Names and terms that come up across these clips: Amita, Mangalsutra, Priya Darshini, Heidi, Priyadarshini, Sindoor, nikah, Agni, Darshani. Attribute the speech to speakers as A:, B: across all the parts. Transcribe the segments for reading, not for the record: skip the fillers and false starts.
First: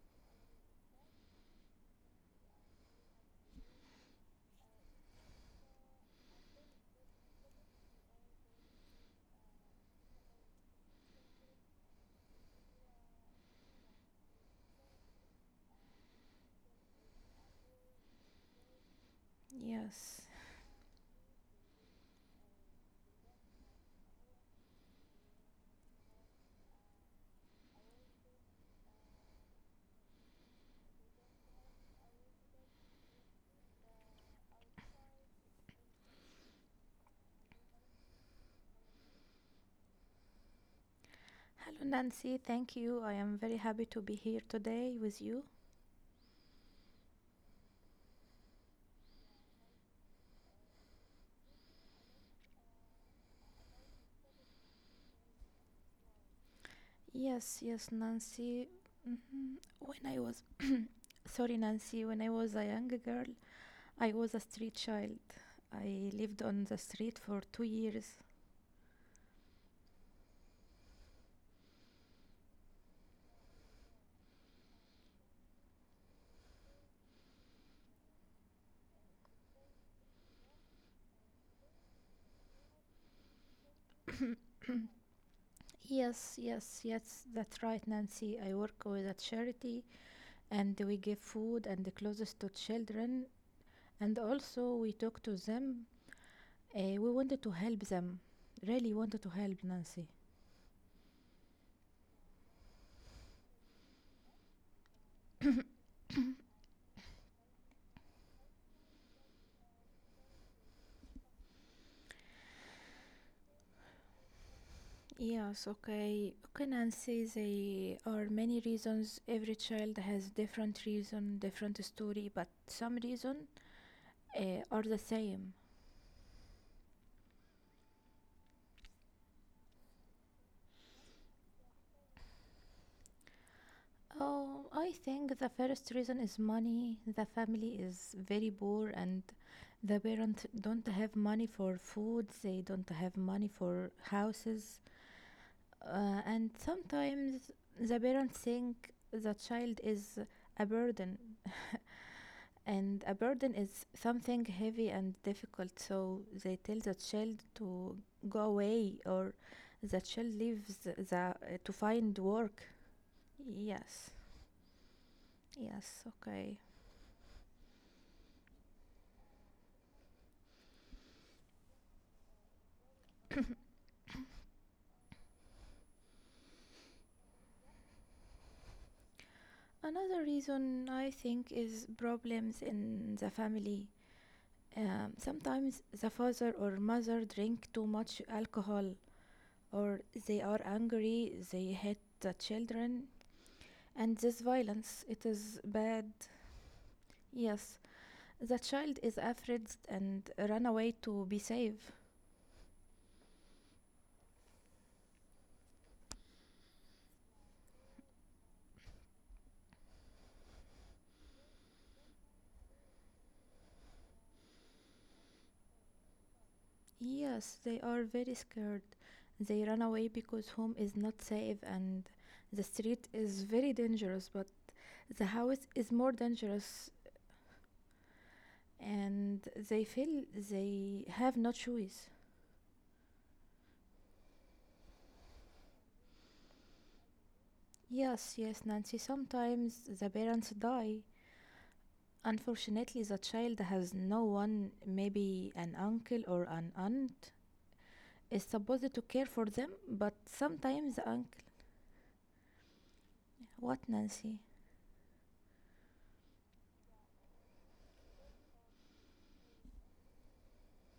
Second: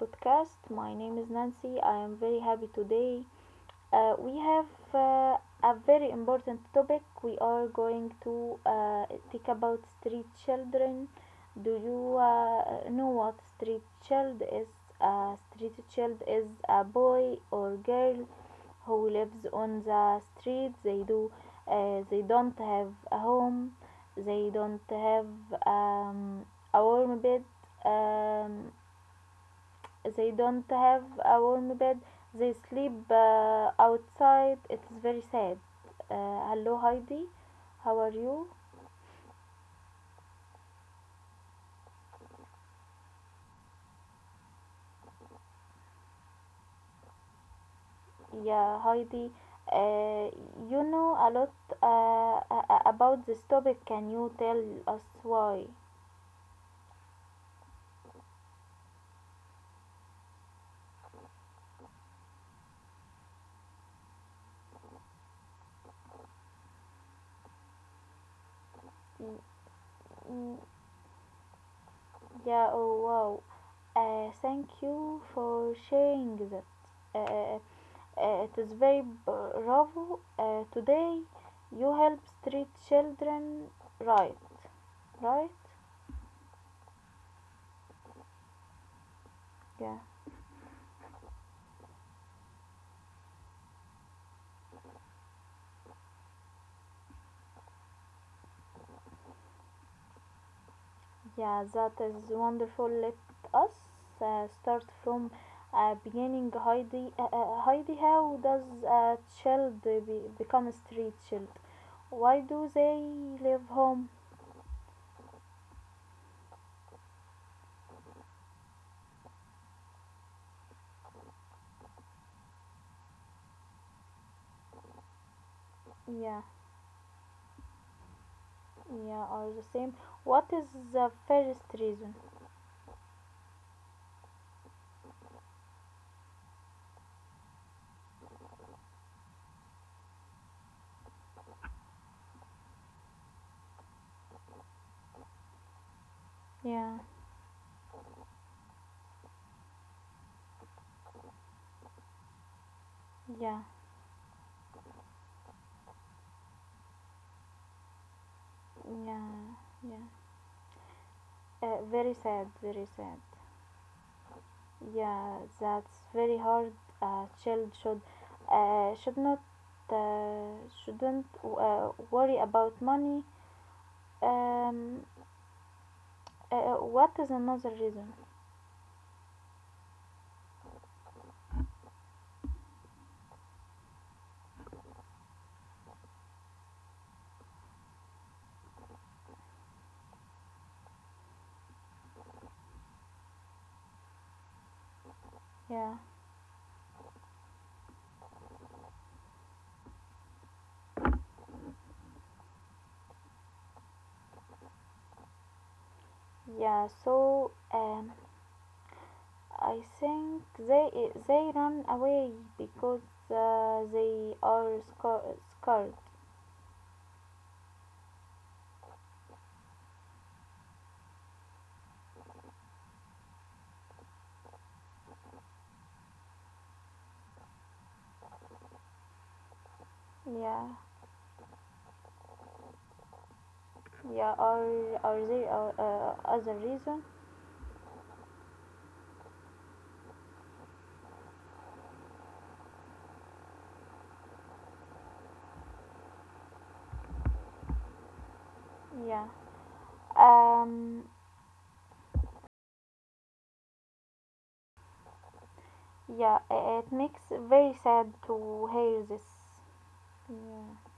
A: podcast. My name is Nancy. I am very happy today. We have uh, a very important topic. We are going to think about street children. Do you know what street child is? A street child is a boy or girl who lives on the
B: Yes.
A: street. They do. They don't have a home. They don't have um, a warm bed. um, they don't have a warm bed. They sleep outside. It's very sad. Hello, Heidi. How are you?
B: Hello, Nancy. Thank you. I am very happy to be here today with you.
A: Yeah, Heidi, uh, you know a lot about this topic. Can you tell us why?
B: Yes, yes, Nancy. When I was, sorry, Nancy, when I was a young girl, I was a street child. I lived on the street for 2 years.
A: Mm, mm, yeah, oh wow. Thank you for sharing that. uh, uh, it is very bravo. Today you help street children, right? Right?
B: Yes, yes, yes, that's right, Nancy. I work with a charity
A: Yeah.
B: and we give food and the clothes to children. And also, we talk to them. We wanted to help them. Really wanted to help, Nancy.
A: Yeah, that is wonderful. Let us start from beginning. Heidi, Heidi, how does a child become a street child? Why do they leave home?
B: Yes, okay. Okay, Nancy, there are many reasons. Every child has different reason, different story, but some reason are the same.
A: Yeah, yeah, are the same. What is the first reason?
B: Oh, I think the first reason is money. The family is very poor and the parents don't have money for food, they don't have money for houses. And
A: Yeah,
B: sometimes the parents think the child is a burden And a burden
A: yeah,
B: is something heavy and difficult, so they tell the child to go away or
A: yeah,
B: the
A: yeah.
B: child leaves the, to
A: Very
B: find
A: sad,
B: work.
A: very sad.
B: Yes,
A: Yeah,
B: yes,
A: that's very
B: okay.
A: hard. A child uh, should not uh, shouldn't worry about money. Um, what is another reason?
B: Another reason I think is problems in the family. Sometimes the father or mother drink too much alcohol or they are angry, they hit the children, and this violence it is
A: Yeah,
B: bad. Yes, the child is afraid and run away to be safe.
A: yeah. So I think they run away because they are scared.
B: Yes, they are very scared. They run away because home is not safe and the street is very dangerous, but the house is more dangerous and they feel
A: Yeah,
B: they have no choice.
A: yeah. Or they are other reason.
B: Yes, yes, Nancy, sometimes the parents die. Unfortunately, the child has no one, maybe an uncle or an aunt, is supposed to care
A: Yeah.
B: for them, but sometimes
A: Um.
B: the uncle. What, Nancy?
A: Yeah, it makes very sad to hear this. Yeah.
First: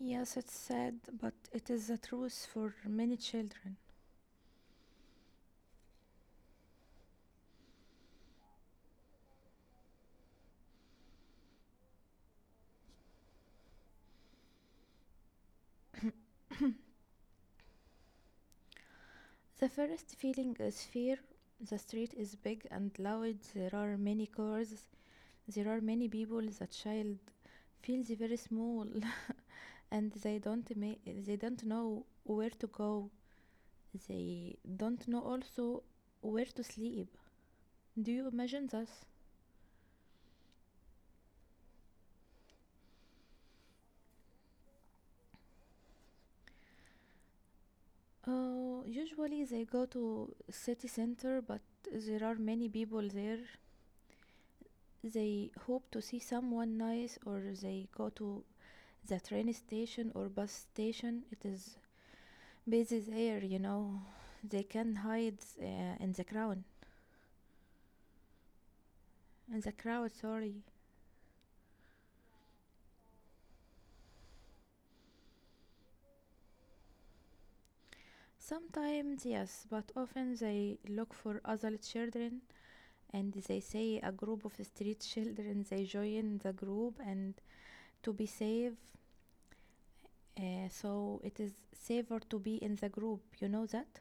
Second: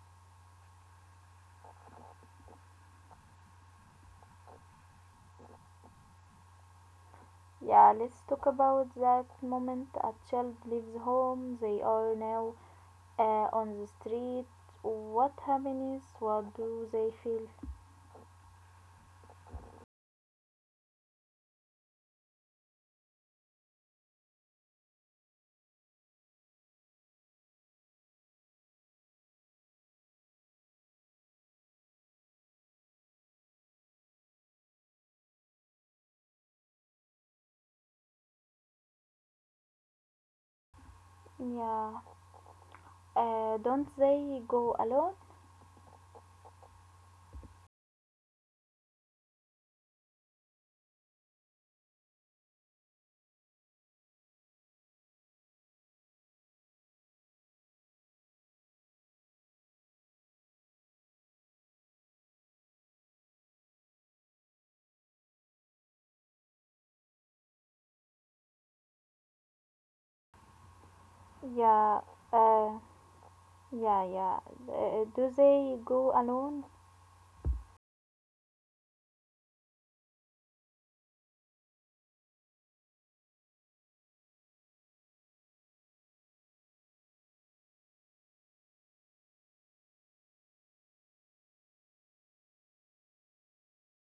B: Yes, it's sad, but it is the truth for many children.
A: Yeah, let's talk about that moment a child leaves home. They are now on the street. What happens? What do they feel?
B: The first feeling is fear. The street is big and loud, there are many cars, there are many people. The child feels very small and they don't know where to go. They don't know also where to sleep. Do you imagine this?
A: Yeah, don't they go alone?
B: Oh, usually they go to city center, but there are many people there. They hope to see someone nice, or they go to the train station or bus station. It is busy there, you know, they can hide in the crowd in the crowd, sorry.
A: Yeah, uh, yeah, yeah. Do they go alone?
B: Sometimes yes, but often they look for other children, and they say a group of street children, they join the group and to be safe. So it is safer to be in the group, you know, that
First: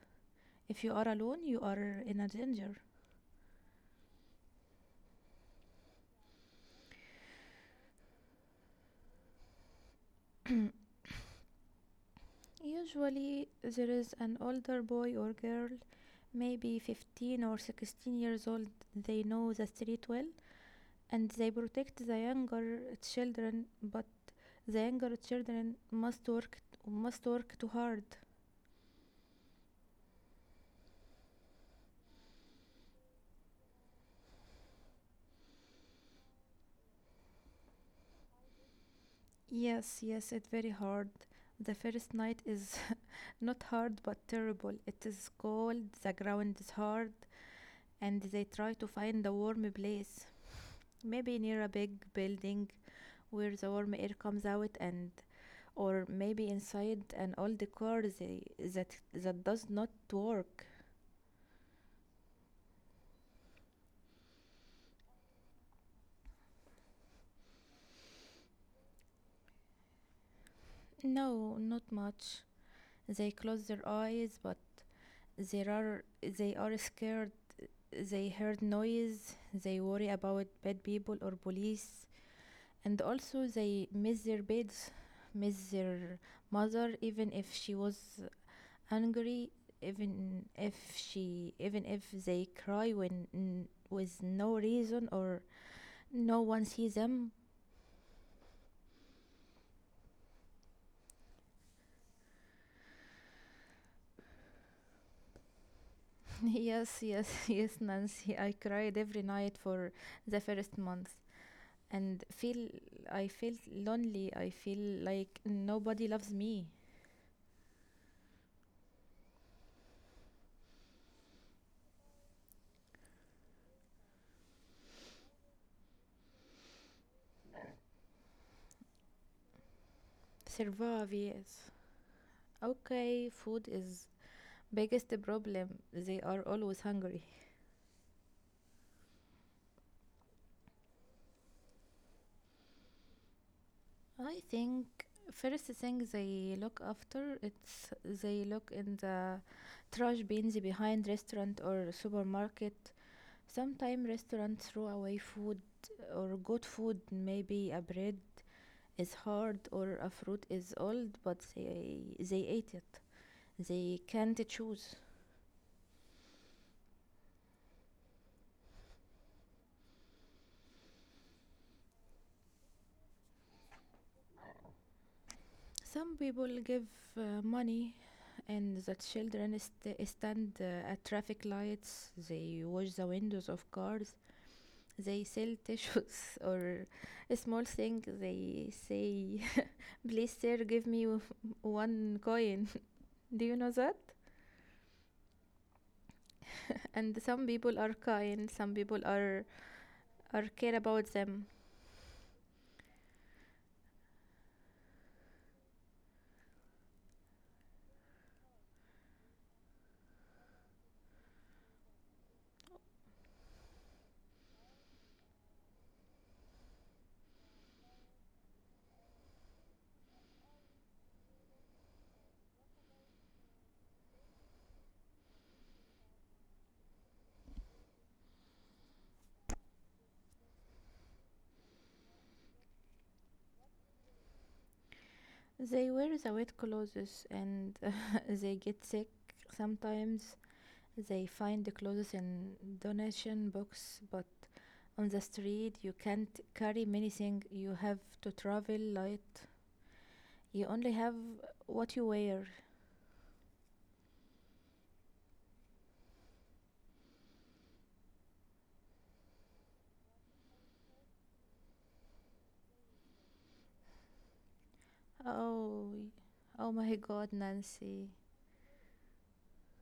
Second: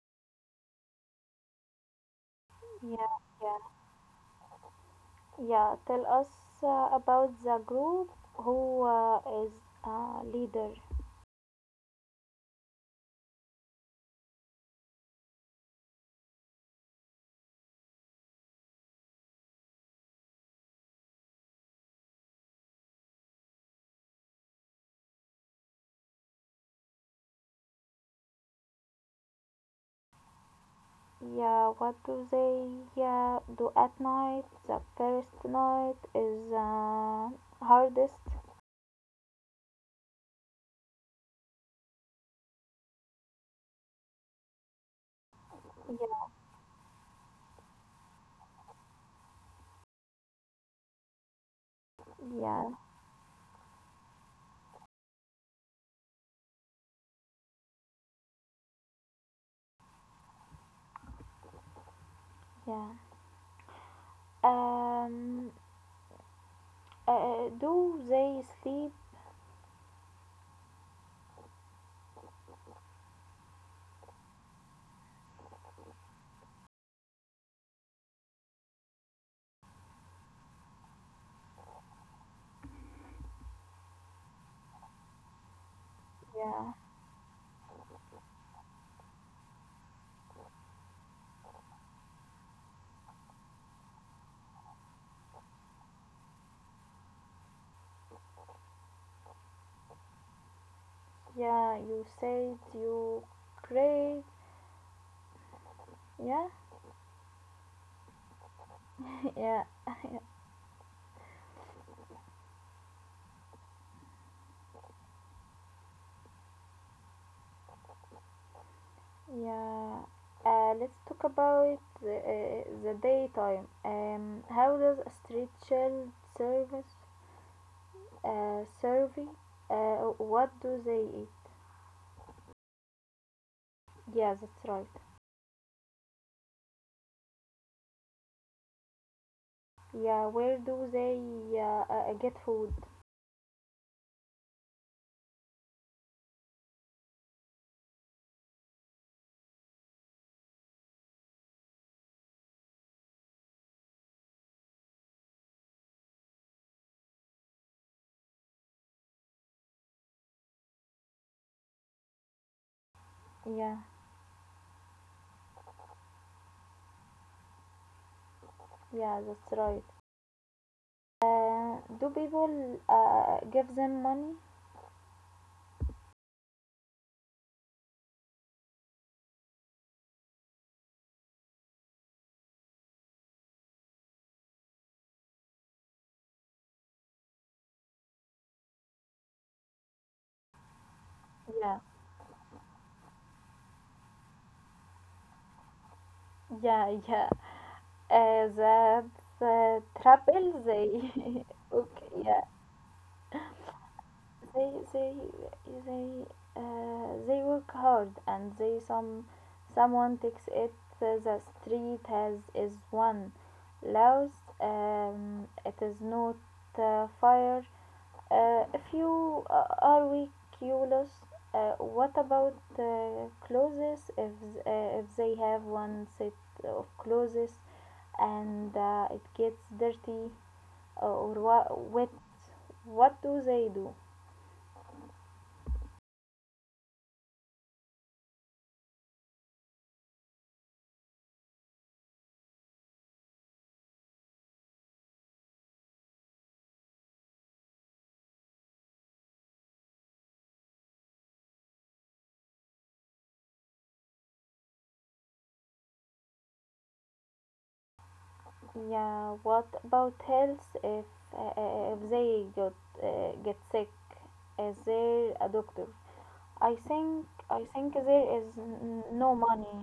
B: if you are alone you are in a danger.
A: Yeah, yeah, yeah. Tell us about the group. Who is leader?
B: Usually, there is an older boy or girl, maybe 15 or 16 years old. They know the street well and they protect the younger children, but the younger children must work too hard.
A: Yeah, what do they do at night? The first night is hardest.
B: Yes, yes, it's very hard. The first night is not hard but terrible. It is cold, the
A: Yeah,
B: ground is hard, and they try to find a warm place. Maybe near a big building
A: yeah,
B: where the warm air comes out, and or maybe inside an old car they, that does not work.
A: yeah. Um, do they sleep?
B: No, not much. They close their eyes, but they are they are scared. They heard noise, they worry about bad people or police, and also they miss their beds, miss their
A: Yeah,
B: mother, even if she was angry, even if they cry when with no reason, or no one sees them.
A: yeah. You said you pray. Yeah,
B: Yes, yes, yes, Nancy. I cried every night
A: yeah,
B: for the first month, and feel I feel lonely. I feel like nobody loves me.
A: yeah. Let's talk about the daytime. How does a street child service survey? What do they
B: Survive, yes. Okay, food is
A: eat? Yeah, that's right.
B: biggest problem. They are always hungry.
A: Yeah, where do they get food?
B: I think first thing they look after it's they look in the trash bins behind restaurant or supermarket. Sometimes restaurants throw away food or good food. Maybe a bread is hard or a fruit is old, but they ate it.
A: Yeah,
B: They can't choose.
A: yeah, that's right. Do people give them money?
B: Some people give money, and the children stand at traffic lights. They wash the windows of cars. They sell tissues or a small thing. They say, "Please, sir, give me
A: Yeah,
B: one coin." Do you know that?
A: yeah,
B: And
A: yeah.
B: some people are kind, some people
A: That
B: are
A: trouble
B: care about
A: they.
B: them.
A: Okay, yeah. they they they they work hard, and they someone takes it. The street has is one loud. It is not fire. If you are we curious. What about clothes? If they have one set of clothes, and it gets dirty or wet, what do they do?
B: They wear the wet clothes and they get sick. Sometimes they find the clothes in donation box, but on the street you can't carry many things, you have to travel light. You only have what you wear.
A: Yeah, what about health? If they got get sick? Is there a doctor?
B: Oh, oh
A: I
B: my
A: think
B: god,
A: I think
B: Nancy.
A: there is no money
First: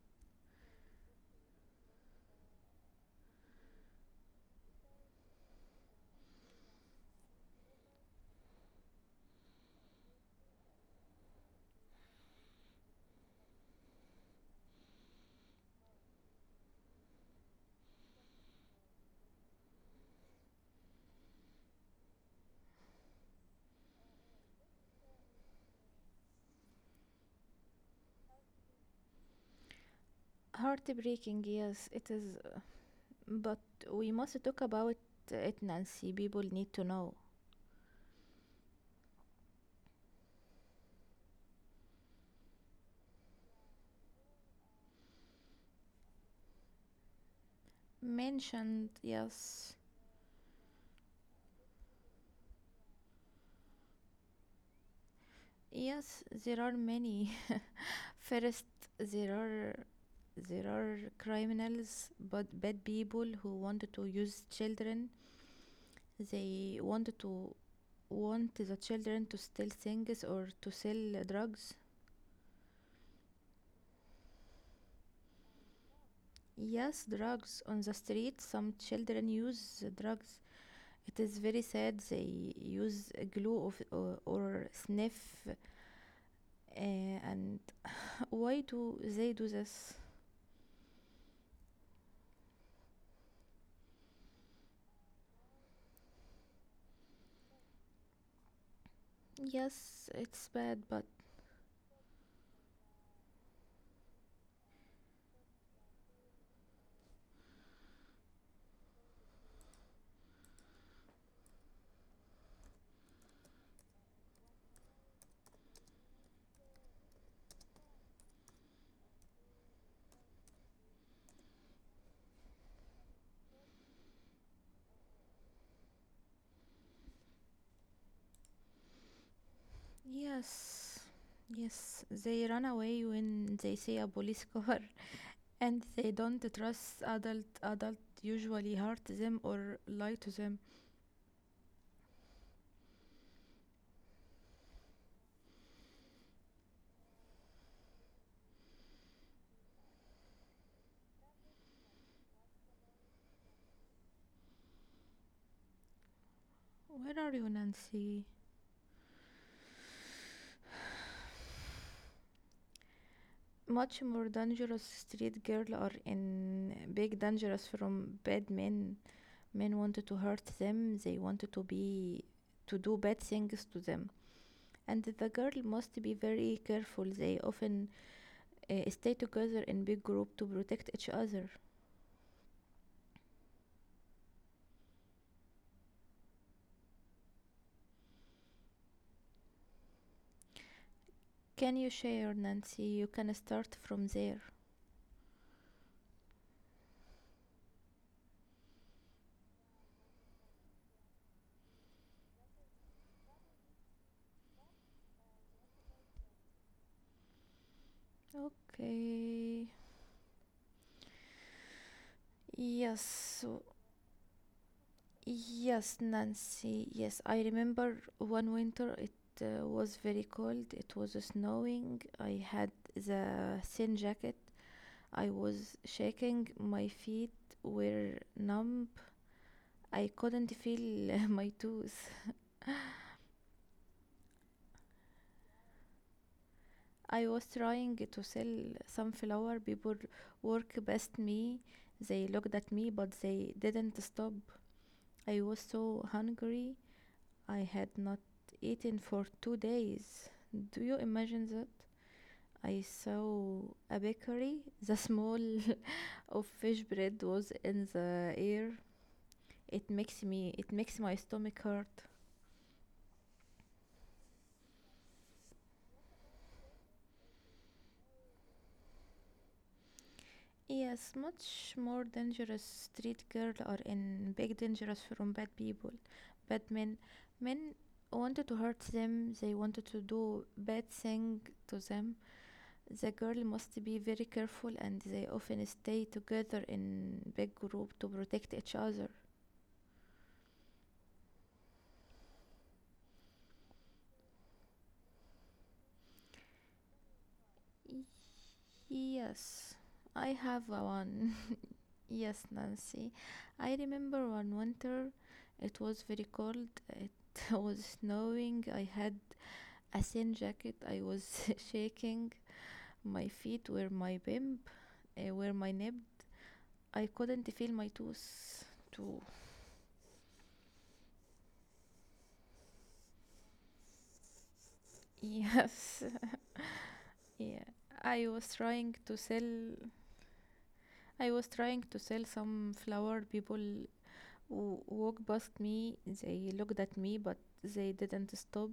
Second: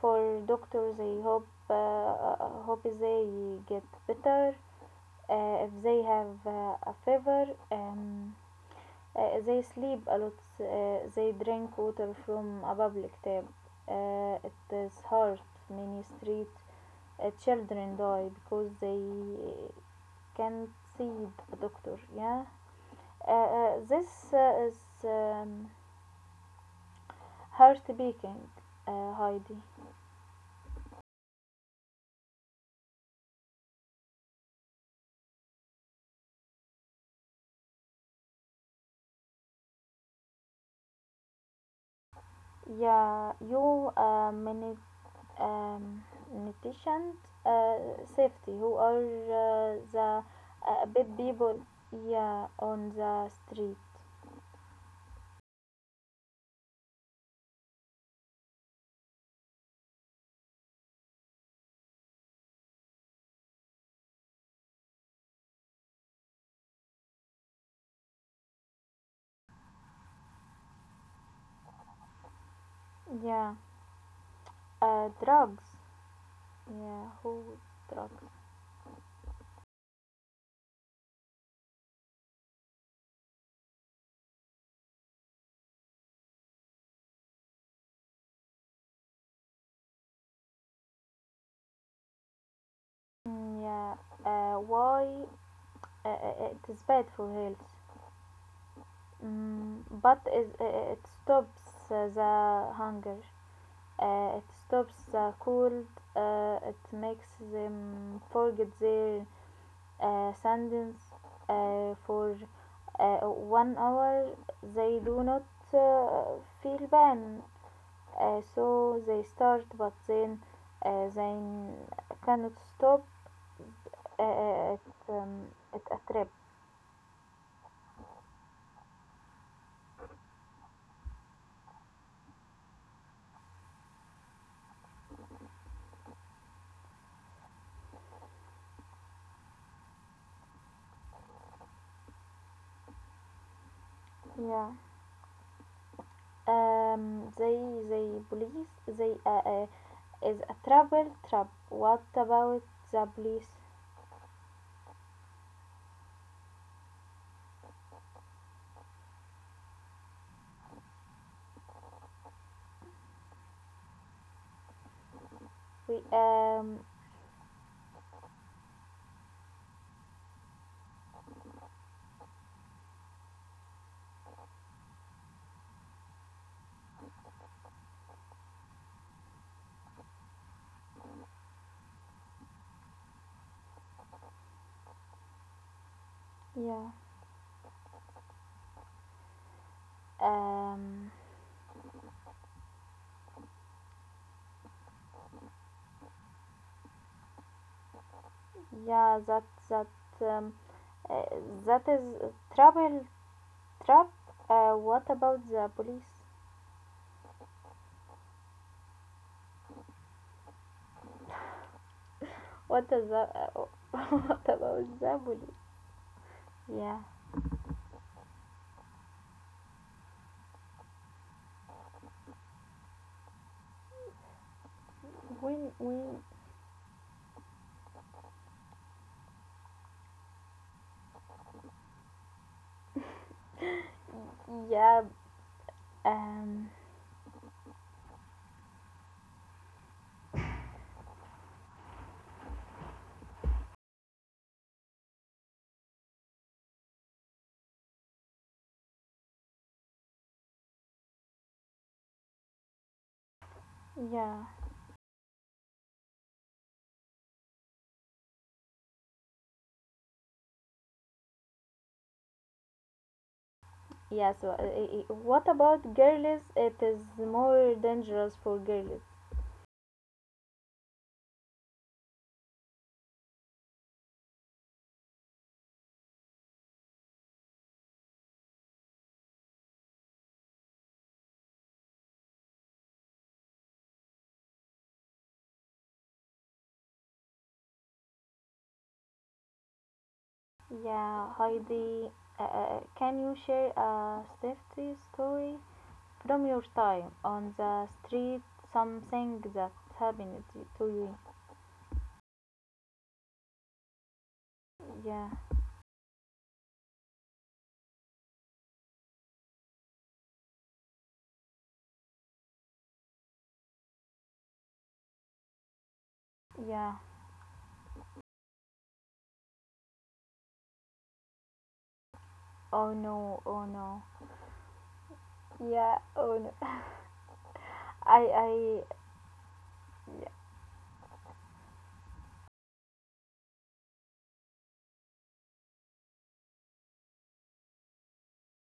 A: for doctors. I hope they get better if they have a fever. Um, آه، They sleep a lot. آه، They drink water from a public tap. آه، It is hard. Many street آه، children die because they can't see a doctor. Yeah. Uh, this is um, heart beating, Heidi.
B: Heartbreaking, yes, it is, but we must talk about it, Nancy. People need to know.
A: Yeah, you um, nutrition uh, safety. Who
B: Mentioned,
A: are
B: yes.
A: the big people, yeah, on the street?
B: Yes, there are many. First, there are there are criminals, but bad people who wanted to use children. They wanted to want the children to steal things or to sell drugs.
A: Yeah. Drugs.
B: Yes,
A: Yeah. Who
B: drugs on the
A: drugs?
B: street, some children use drugs. It is very sad. They use glue or sniff uh, and why do they do this?
A: Mm, yeah. Why? It is bad for health. Mm,
B: Yes,
A: but
B: it's
A: it, uh,
B: bad,
A: uh, it
B: but
A: stops the hunger. It stops the cold. It makes them forget their sentence for 1 hour. They do not feel pain. So they start, but then they cannot stop uh, at, um, at a trip.
B: yes, yes, they run away when they see a police car, and they don't trust adult. Adult usually hurt them or lie to them.
A: Yeah. um, they they police, they is a trouble trap. What about the police?
B: Where are you, Nancy? Much more dangerous street girl or
A: We.
B: in big dangerous from bad men. Men wanted to hurt them. They wanted to be to do bad things to them. And the girl must be very careful. They often stay together in big group to protect each other.
A: Yeah, um
B: Can you share, Nancy? You can start from there.
A: yeah that um, uh, that is trouble trap. What about the police?
B: Okay.
A: What
B: Yes.
A: is the
B: so-
A: what about the police?
B: Yes, Nancy.
A: Yeah,
B: Yes, I remember one winter it was very cold. It was snowing. I had the thin jacket. I
A: when
B: was
A: when
B: shaking. My feet were numb. I couldn't feel my toes.
A: yeah, um
B: I was trying to sell sunflower. People work past me. They looked at me, but they didn't stop. I was so hungry. I had not eaten for 2 days. Do you imagine that? I saw a
A: yeah,
B: bakery. The smell of fish bread was in the air. It makes me. It makes my stomach hurt.
A: yeah, so what about girls? It is more dangerous for girls.
B: Yes, much more dangerous street girl or in big dangerous from bad people. But men men wanted to hurt them, they wanted to do bad thing to them. The girl must be very careful and they often stay together in big group to protect each other.
A: Yeah, Heidi, can you share a safety story from your time on the
B: Y-
A: street, something that
B: Yes, I
A: happened to
B: have a
A: to you?
B: one. Yes, Nancy. I remember one winter,
A: Yeah,
B: it was very cold, it was snowing. I had a thin jacket. I was shaking. My feet were my bimp, were my nib.
A: yeah,
B: I couldn't feel my toes too.
A: oh no, oh no, yeah,
B: Yes,
A: oh no,
B: yeah. I was
A: I
B: trying to sell. I was trying to sell some flower. People who walked past me. They looked at me, but they didn't stop.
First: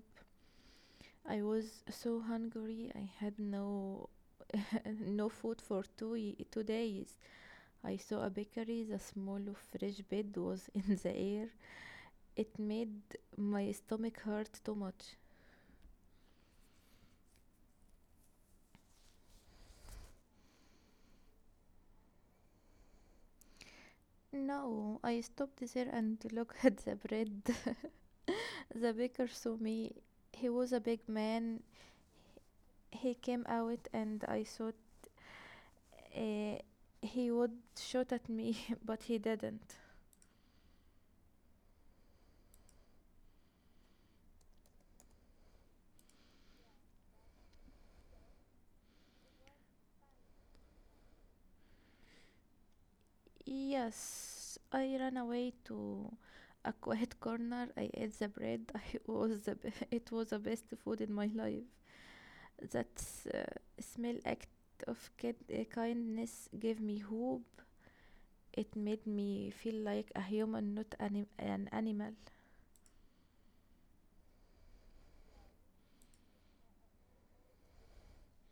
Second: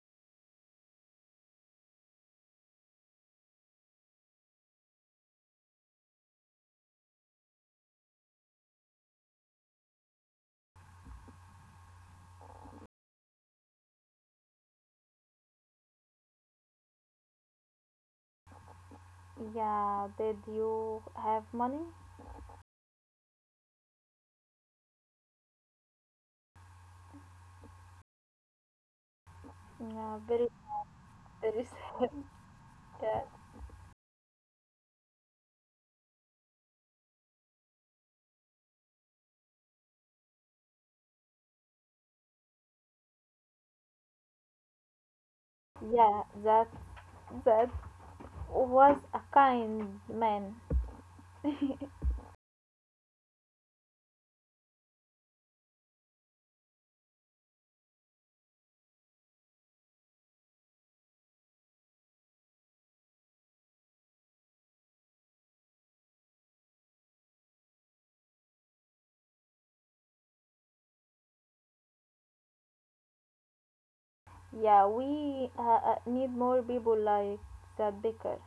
B: I was so hungry. I had no no food for two y- 2 days. I saw a bakery. The smell of fresh bread was in the air. It made my stomach hurt too much.
A: yeah, did you have money?
B: No, I stopped there and looked at the bread. The baker saw me.
A: Yeah, very
B: He was a
A: sad,
B: big man.
A: very sad.
B: He
A: Yeah,
B: came out and I thought uh, he would shoot at me, but he didn't.
A: yeah, that was a kind man.
B: Yes, I ran away to a quiet corner. I ate the bread. I was the be- It was the best food in my life. That uh, small act of kindness gave me hope. It made me feel like a human, not an animal.
A: Yeah, we need more people like that Baker.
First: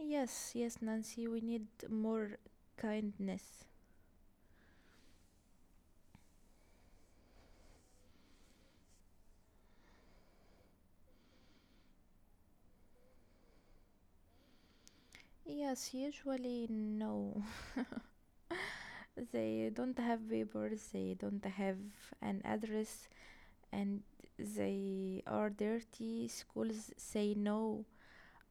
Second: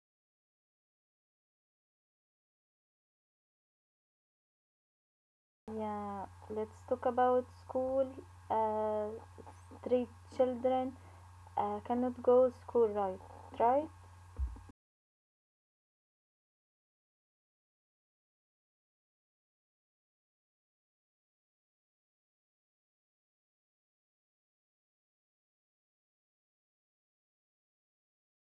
B: Yes, yes, Nancy, we need more kindness.
A: Yeah, let's talk about school. Uh, Three children cannot go school, right? Right?
B: Yes, usually no. They don't have papers, they don't have an address, and they are dirty. Schools say no.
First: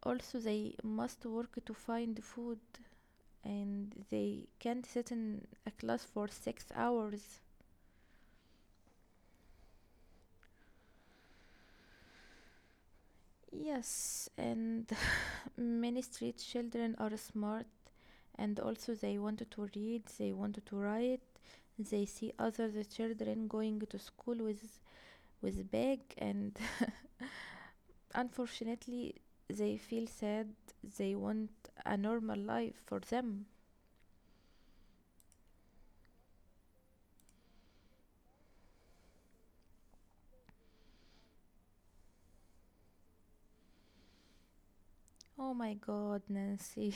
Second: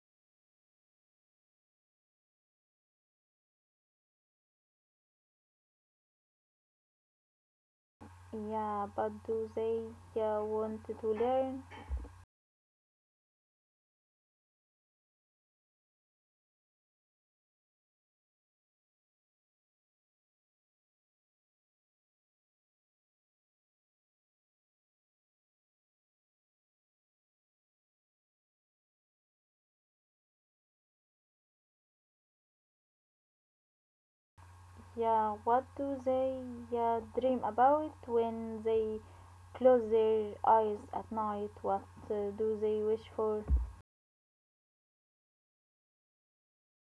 B: Also, they must work to find food, and they can't sit in a class for 6 hours.
A: Yeah, but do they want to learn?
B: Yes, and many street children are smart, and also they wanted to read, they wanted to write. They see other the children going to school with bag, and unfortunately they feel sad. They want a normal life for them.
A: Yeah, what do they dream about when they close their eyes at night? What do they wish for?
B: Oh my god, Nancy.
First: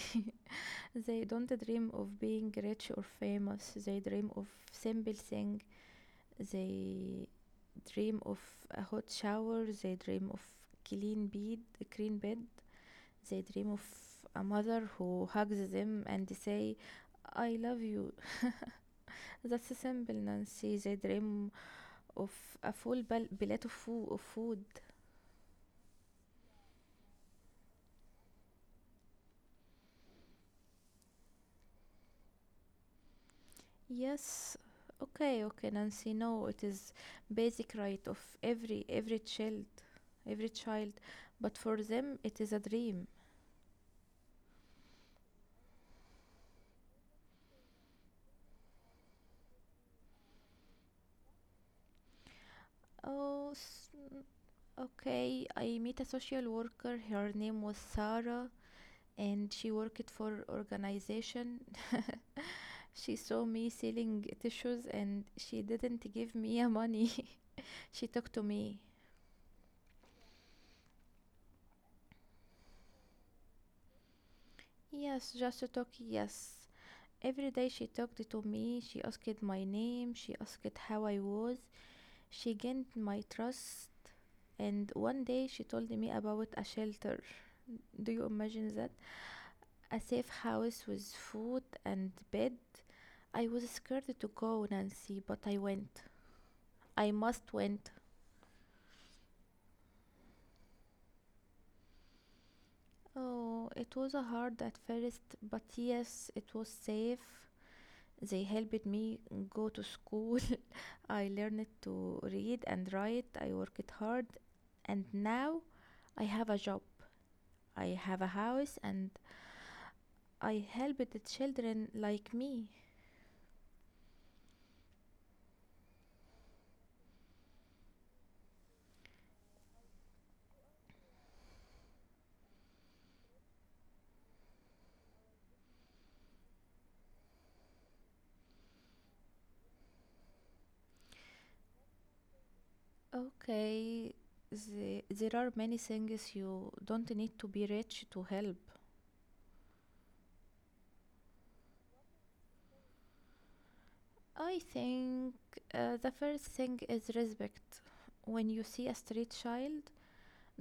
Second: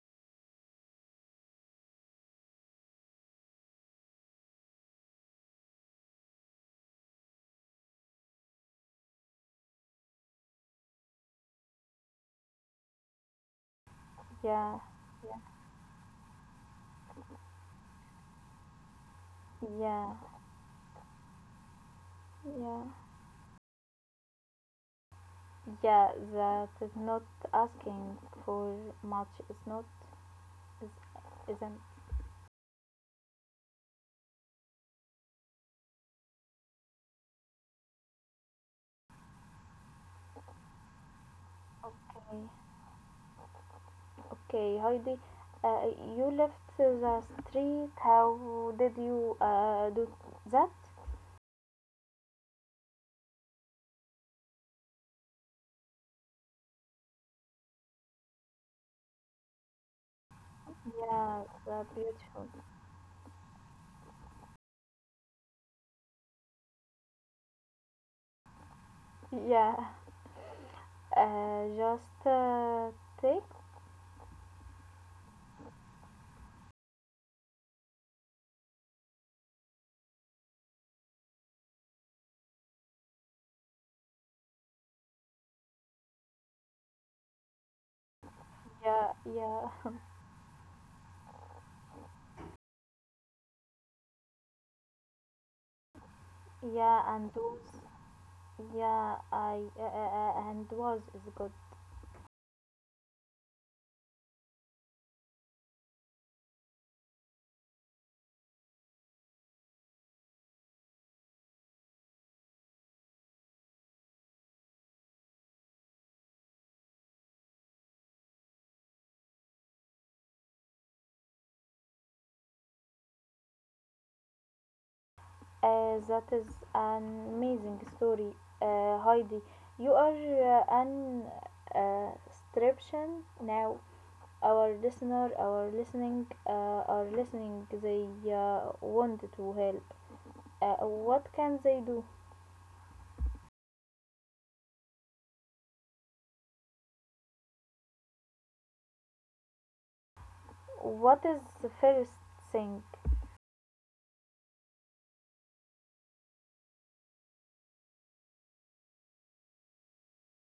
B: They don't dream of being rich or famous. They dream of simple thing. They dream of a hot shower. They dream of clean bed, clean bed. They dream of a
A: Yeah,
B: mother who hugs them and say, I love you. That's
A: yeah,
B: simple, Nancy. They dream of a
A: yeah,
B: plate of of food.
A: yeah. That is not asking for much. It's not. is- Isn't.
B: Yes. Okay, okay, Nancy. No, it is basic right of every child, every child. But for them, it is a dream.
A: Okay, Heidi. Uh, you left the street. How did you do that?
B: Oh, okay. I meet a social worker. Her name was Sarah, and she worked for
A: Yeah,
B: organization.
A: that beautiful.
B: She saw me selling tissues and she didn't give me a money. She talked to me.
A: Yeah, just take.
B: Yes, just to talk, yes. Every day she talked to me. She asked my name. She asked how I was. She gained my trust. And one day she told me about a shelter. Do you imagine that?
A: Yeah, yeah,
B: A safe house with food and bed. I was scared to go, Nancy, but I went.
A: yeah,
B: I
A: and
B: must
A: do.
B: went.
A: Yeah, I and was is good.
B: Oh, it was a hard at first, but yes, it was safe. They helped me go to school. I learned to read and write. I worked hard, and now I have a job. I have a house, and I help the children like me.
A: That is an amazing story, Heidi. You are an uh, stription now. Our listener, our listening, are listening. They want to help. What can they do?
B: Okay, there are many things, you don't need to be rich to help.
A: What is the first thing?
B: I think the first thing is respect. When you see a street child,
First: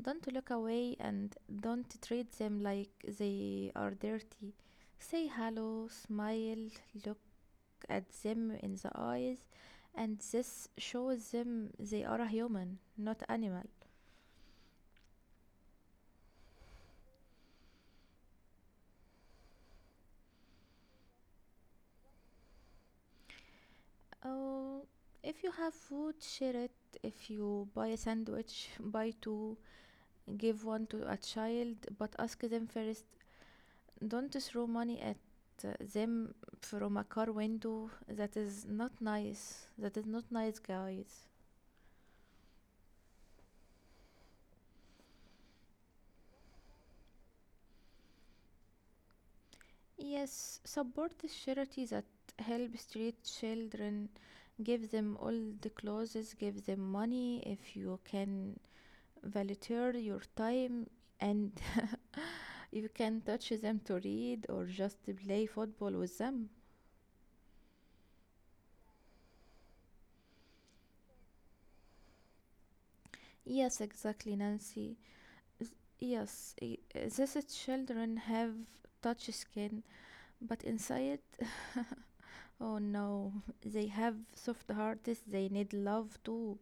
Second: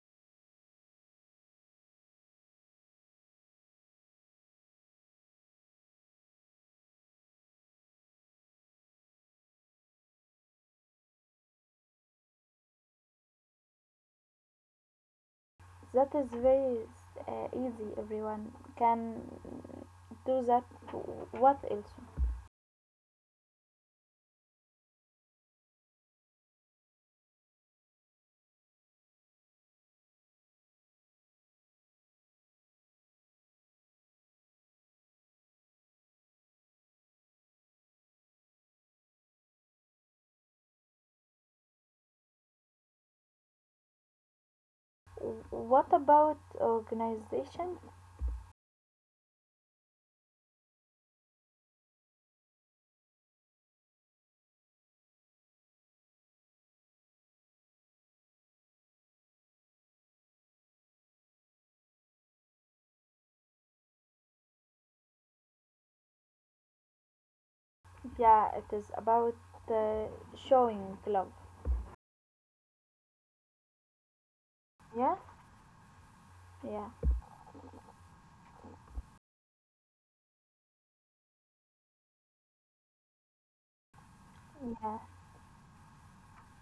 B: don't look away and don't treat them like they are dirty. Say hello, smile, look at them in the eyes, and this shows them they are a human, not animal.
A: That is very easy. Everyone can do that. What else?
B: Oh, if you have food, share it. If you buy a sandwich, buy two. Give one to a child, but ask them first. Don't throw money at them from a car window. That is not nice. That is not nice, guys.
A: What about organization?
B: Yes, support the charity that help street children. Give them all the clothes, give them money if you can, volunteer your time, and you can touch them to read or just play football with them.
A: Yeah, it is about uh, showing love.
B: Yes, exactly, Nancy.
A: Yeah.
B: S- Yes,
A: Yeah,
B: these children have touch skin, but inside, oh no, they have soft
A: yeah,
B: hearts, they need love too.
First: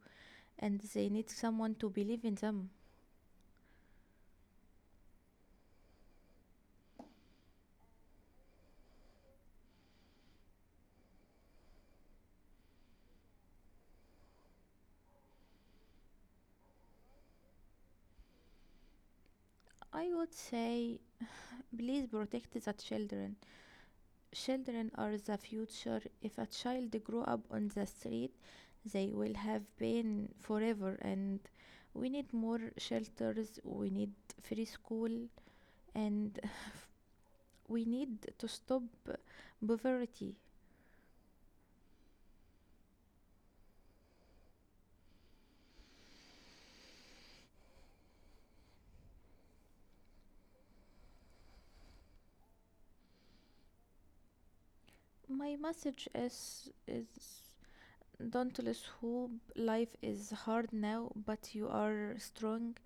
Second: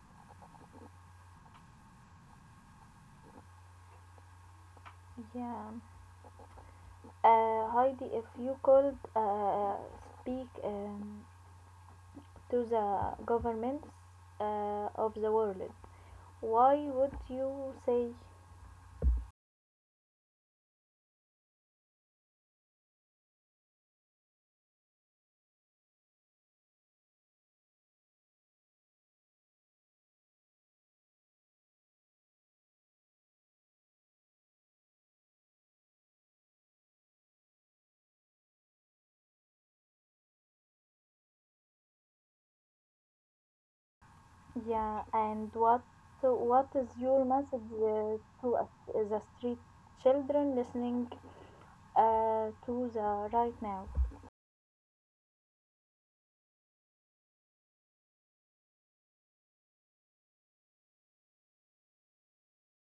B: And they need someone to believe in them.
A: yeah. Heidi, if you could speak to the governments of the world, why would you say?
B: I would say, please protect the children. Children are the future. If a child grow up on the street, they will have pain forever. And we need more shelters. We need free school, and we need to stop poverty.
A: Yeah, and what, so what is your message to us, the street children listening to the right now.
B: My message is don't lose hope. Life is hard now, but you are strong,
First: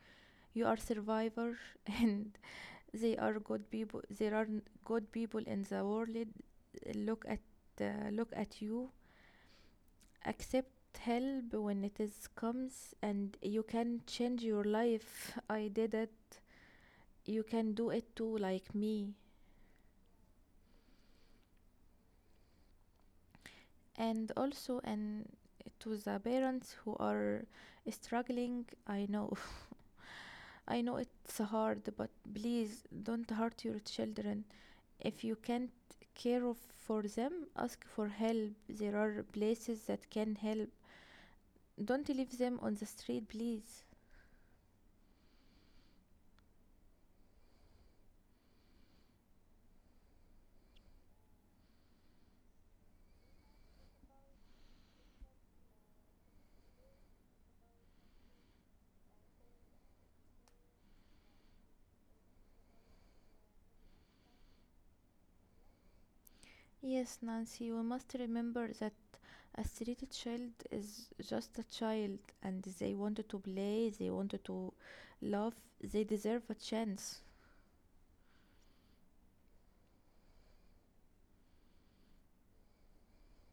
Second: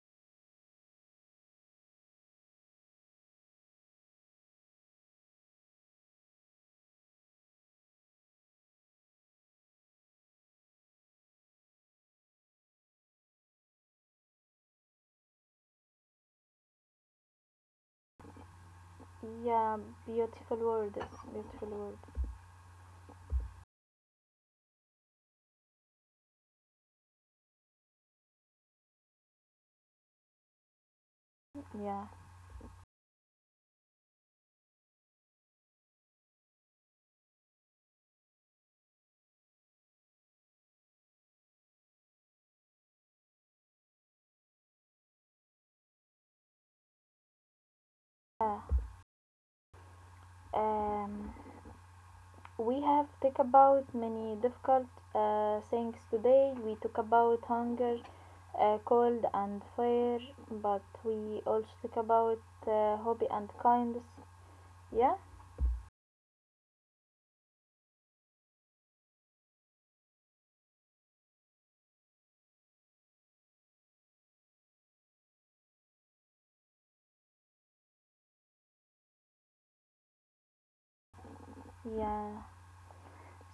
B: you are survivor, and they are good people, there are good people in the world. Look at look at you, accept help when it is comes, and you can change your life. I did it, you can do it too like me.
A: Yeah, beautiful word, beautiful word.
B: And also and to the parents who are struggling, I know, I know it's hard,
A: Yeah.
B: but please don't hurt your children. If you can't care of- for them, ask for help, there are places that can help. Don't leave them on the street, please.
A: Yeah. Um, we have talked about many difficult things today. We talk about hunger, cold, and fire, but we also talk about hobby and kindness. Yeah,
B: Yes, Nancy, we must remember that a street child is just a child, and they wanted to play, they wanted to love, they deserve a chance.
A: yeah.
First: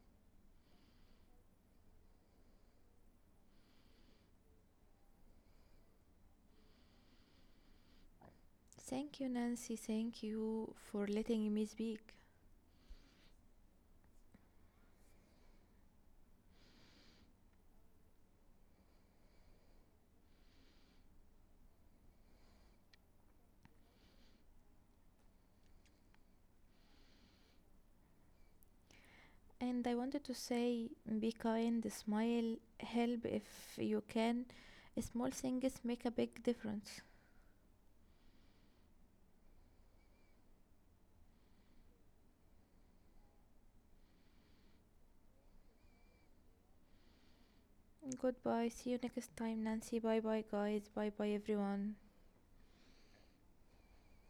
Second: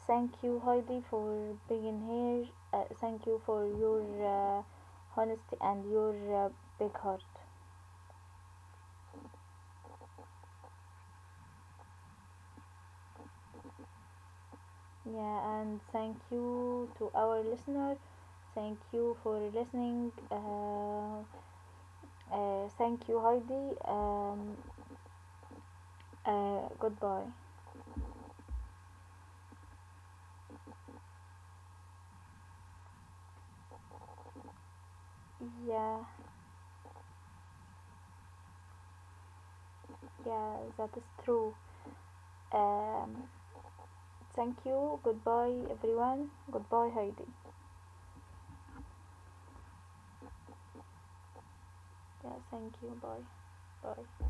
A: Thank you, Heidi, for being here. Thank you for your honesty and your uh, big heart.
B: Thank you, Nancy, thank you for letting me speak.
A: Yeah, and thank you to our listener. Thank you for listening. Thank you, Heidi. Goodbye.
B: And I wanted to say be kind, smile, help if you can. Small things
A: Yeah,
B: make a big difference.
A: yeah, that is true. Um, Thank you. Goodbye, everyone. Goodbye, Heidi.
B: Goodbye. See you next time, Nancy. Bye bye, guys. Bye bye, everyone.
A: Yeah, thank you. Bye. Bye.